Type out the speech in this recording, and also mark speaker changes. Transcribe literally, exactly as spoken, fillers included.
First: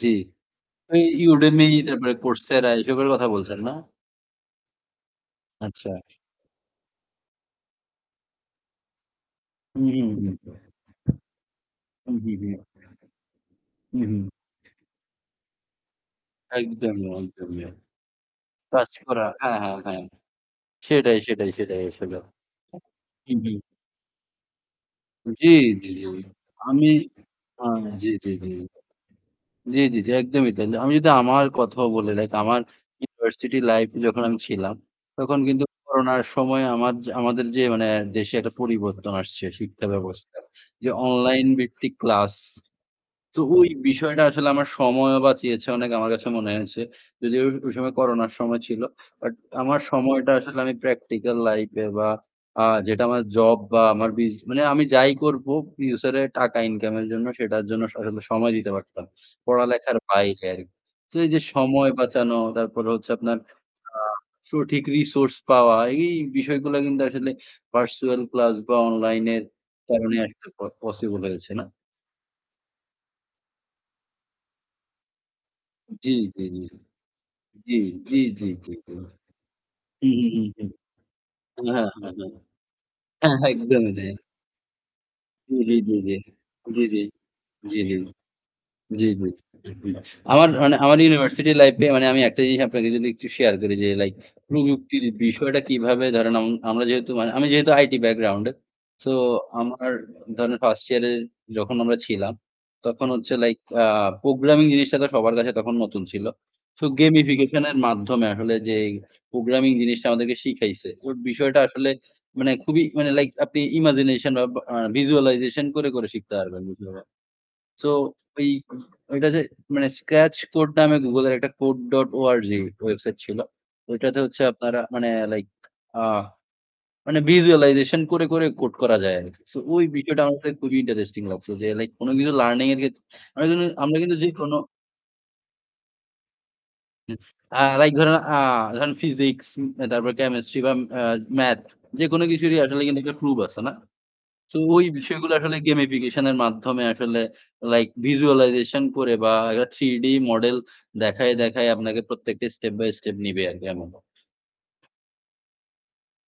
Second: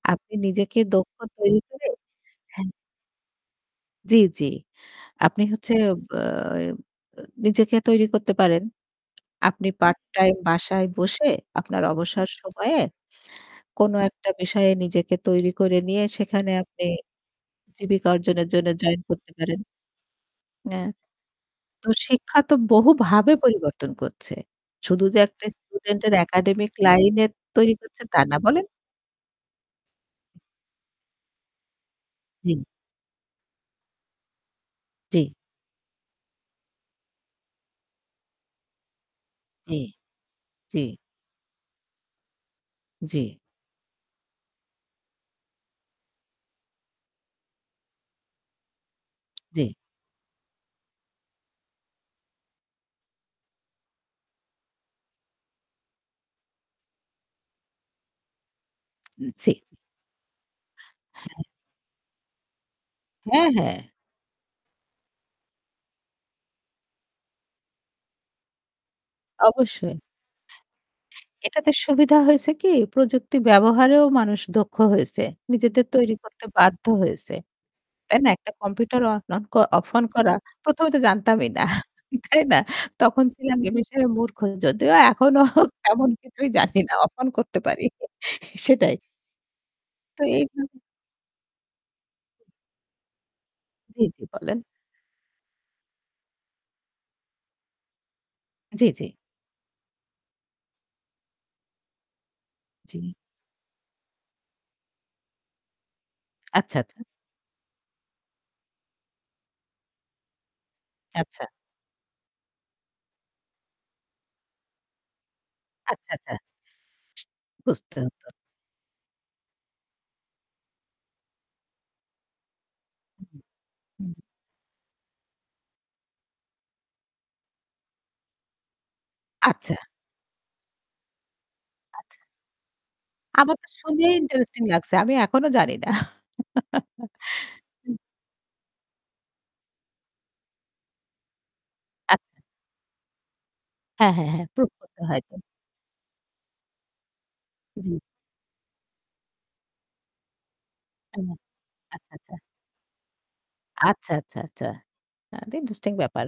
Speaker 1: জি।
Speaker 2: আপনি নিজেকে
Speaker 1: ওই
Speaker 2: দক্ষ তৈরি
Speaker 1: Udemy
Speaker 2: করে
Speaker 1: তারপরে Coursera
Speaker 2: হ্যাঁ।
Speaker 1: এসবের কথা বলছেন না?
Speaker 2: জি, জি। আপনি হচ্ছে
Speaker 1: আচ্ছা।
Speaker 2: আ নিজেকে তৈরি করতে পারেন। আপনি
Speaker 1: হুম,
Speaker 2: পার্ট
Speaker 1: হুম,
Speaker 2: টাইম
Speaker 1: হুম।
Speaker 2: বাসায় বসে আপনার
Speaker 1: হুম,
Speaker 2: অবসর
Speaker 1: হুম, হুম।
Speaker 2: সময়ে কোন
Speaker 1: হুম, হুম।
Speaker 2: একটা বিষয়ে নিজেকে তৈরি করে নিয়ে সেখানে আপনি
Speaker 1: একদমই, একদমই।
Speaker 2: জীবিকা অর্জনের জন্য
Speaker 1: কাজ
Speaker 2: জয়েন
Speaker 1: করা।
Speaker 2: করতে
Speaker 1: হ্যাঁ,
Speaker 2: পারেন।
Speaker 1: হ্যাঁ, হ্যাঁ।
Speaker 2: হ্যাঁ,
Speaker 1: সেটাই, সেটাই, সেটাই
Speaker 2: তো
Speaker 1: আসলে।
Speaker 2: শিক্ষা তো
Speaker 1: এ
Speaker 2: বহুভাবে
Speaker 1: হুম, হুম।
Speaker 2: পরিবর্তন করছে। শুধু যে একটা
Speaker 1: জি, জি, জি
Speaker 2: স্টুডেন্টের একাডেমিক
Speaker 1: আমি
Speaker 2: লাইন
Speaker 1: আ
Speaker 2: তৈরি করছে
Speaker 1: জি,
Speaker 2: তা
Speaker 1: জি,
Speaker 2: না
Speaker 1: জি।
Speaker 2: বলেন।
Speaker 1: জি, জি, জি
Speaker 2: হুম।
Speaker 1: একদই তাই। আমি যদি আমার কথাও বলি লাইক আমার
Speaker 2: জি।
Speaker 1: ইউনিভার্সিটি লাইফ এ যখন আমি ছিলাম,
Speaker 2: জি।
Speaker 1: তখন কিন্তু করোনার সময় আমা আমাদের যে মানে দেশে একটা পরিবর্তন আসছে
Speaker 2: জি।
Speaker 1: শিক্ষা ব্যবস্থার
Speaker 2: জি।
Speaker 1: যে অনলাইন ভিত্তিক ক্লাস
Speaker 2: জি।
Speaker 1: তো ওই বিষয়টা আসলে আমার সময়ও বাঁচিয়েছে অনেক আমার কাছে মনে হয়েছে। যদিও ওই সময় করোনার সময় ছিল। বাট
Speaker 2: জি।
Speaker 1: আমার সময়টা আসলে আমি প্র্যাকটিক্যাল লাইফ এ বা আ যেটা আমার জব বা আমার মানে আমি যাই করব ফিউচার এর টাকা ইনকাম এর জন্য সেটার জন্য আসলে সময় দিতে পারতাম।
Speaker 2: উম জি, জি।
Speaker 1: পড়ালেখার বাইরে আরকি। তো এই যে
Speaker 2: হ্যাঁ।
Speaker 1: সময় বাঁচানো তারপরে হচ্ছে আপনার
Speaker 2: হ্যাঁ, হ্যাঁ।
Speaker 1: আ সঠিক রিসোর্স পাওয়া এই বিষয়গুলো কিন্তু আসলে পার্সোনাল ক্লাস বা অনলাইন এর
Speaker 2: অবশ্যই।
Speaker 1: কারণে আসলে পসিবল হয়েছে না।
Speaker 2: এটাতে সুবিধা হয়েছে কি প্রযুক্তি ব্যবহারেও মানুষ দক্ষ হয়েছে নিজেদের
Speaker 1: জি,
Speaker 2: তৈরি
Speaker 1: জি,
Speaker 2: করতে
Speaker 1: জি।
Speaker 2: বাধ্য হয়েছে।
Speaker 1: জি, জি,
Speaker 2: তাই না
Speaker 1: জি,
Speaker 2: একটা
Speaker 1: জি, জি।
Speaker 2: কম্পিউটার অন অফ অন
Speaker 1: হুম, ‍হুম,
Speaker 2: করা
Speaker 1: হুম, হুম।
Speaker 2: প্রথম এ তো জানতামই না
Speaker 1: হ্যাঁ, হ্যাঁ, হ্যাঁ।
Speaker 2: তাই না তখন
Speaker 1: হ্যাঁ।
Speaker 2: ছিলাম এই
Speaker 1: একদমই
Speaker 2: বিষয়ে
Speaker 1: তাই।
Speaker 2: মূর্খ যদিও এখনও
Speaker 1: জি, জি, জি,
Speaker 2: তেমন
Speaker 1: জি।
Speaker 2: কিছুই জানি
Speaker 1: জি,
Speaker 2: না
Speaker 1: জি।
Speaker 2: অফ-অন করতে
Speaker 1: জি,
Speaker 2: পারি
Speaker 1: জি।
Speaker 2: সেটাই।
Speaker 1: জি, জি। উহুম।
Speaker 2: তো
Speaker 1: আমার
Speaker 2: এইভাবে
Speaker 1: মানে আমার ইউনিভার্সিটি লাইফ এ মানে আমি একটা জিনিস আপনাকে যদি একটু শেয়ার করি যে
Speaker 2: জি,
Speaker 1: লাইক
Speaker 2: জি বলেন।
Speaker 1: প্রযুক্তির বিষয়টা কিভাবে ধরেন আম আমরা যেহেতু আমি যেহেতু আইটি ব্যাকগ্রাউন্ড এ
Speaker 2: জি, জি।
Speaker 1: তো আমার ধরেন ফার্স্ট ইয়ার এ যখন আমরা ছিলাম তখন
Speaker 2: জি।
Speaker 1: হচ্ছে লাইক প্রোগ্রামিং জিনিসটা তো সবার কাছে তখন নতুন ছিল।
Speaker 2: আচ্ছা,
Speaker 1: তো
Speaker 2: আচ্ছা।
Speaker 1: গেমিফিকেশন এর মাধ্যমে আসলে যে প্রোগ্রামিং জিনিসটা আমাদেরকে শিখাইছে। তো
Speaker 2: আচ্ছা।
Speaker 1: বিষয়টা আসলে মানে খুবই মানে লাইক আপনি ইমাজিনেশন বা ভিজুয়ালাইজেশন করে করে
Speaker 2: আচ্ছা, আচ্ছা।
Speaker 1: শিখতে পারবেন। সো
Speaker 2: বুঝতে হতো।
Speaker 1: ঐ এইটা যে মানে স্ক্র্যাচ কোড নামে গুগল এর একটা কোড ডট অর্গ ওয়েবসাইট
Speaker 2: হুম,
Speaker 1: ছিল।
Speaker 2: হুম। হুম।
Speaker 1: ওইটাতে হচ্ছে আপনারা মানে লাইক আ মানে ভিজুয়ালাইজেশন করে, করে কোড করা যায় আরকি। সো
Speaker 2: আচ্ছা।
Speaker 1: ওই বিষয়টা আমার খুবই ইন্টারেস্টিং লাগছে। যে লাইক কোন
Speaker 2: আচ্ছা।
Speaker 1: কিছু লার্নিং এর ক্ষেত্রে আমরা
Speaker 2: আমার তো
Speaker 1: আমরা
Speaker 2: শুনেই
Speaker 1: কিন্তু যেকোনো
Speaker 2: ইন্টারেস্টিং লাগছে। আমি এখনো জানি না।
Speaker 1: লাইক ধরেন আ ফিজিক্স, তারপর কেমিস্ট্রি বা আ মাথস যেকোনো
Speaker 2: আচ্ছা।
Speaker 1: কিছুরই আসলে কিন্তু একটা প্রুফ আছে না?
Speaker 2: হ্যাঁ, হ্যাঁ, হ্যাঁ।
Speaker 1: তো
Speaker 2: প্রুফ
Speaker 1: ওই
Speaker 2: করতে
Speaker 1: বিষয়গুলো
Speaker 2: হয়তো।
Speaker 1: আসলে গেমিফিকেশন এর মাধ্যমে আসলে লাইক
Speaker 2: জি।
Speaker 1: ভিজুয়ালাইজেশন করে বা থ্রি ডি মডেল
Speaker 2: ও
Speaker 1: দেখায়ে দেখায় আপনাকে
Speaker 2: আচ্ছা, আচ্ছা।
Speaker 1: প্রত্যেকটা স্টেপ বাই স্টেপ নিবে আরকি এমন।
Speaker 2: আচ্ছা, আচ্ছা, আচ্ছা। এটা ইন্টারেস্টিং ব্যাপার।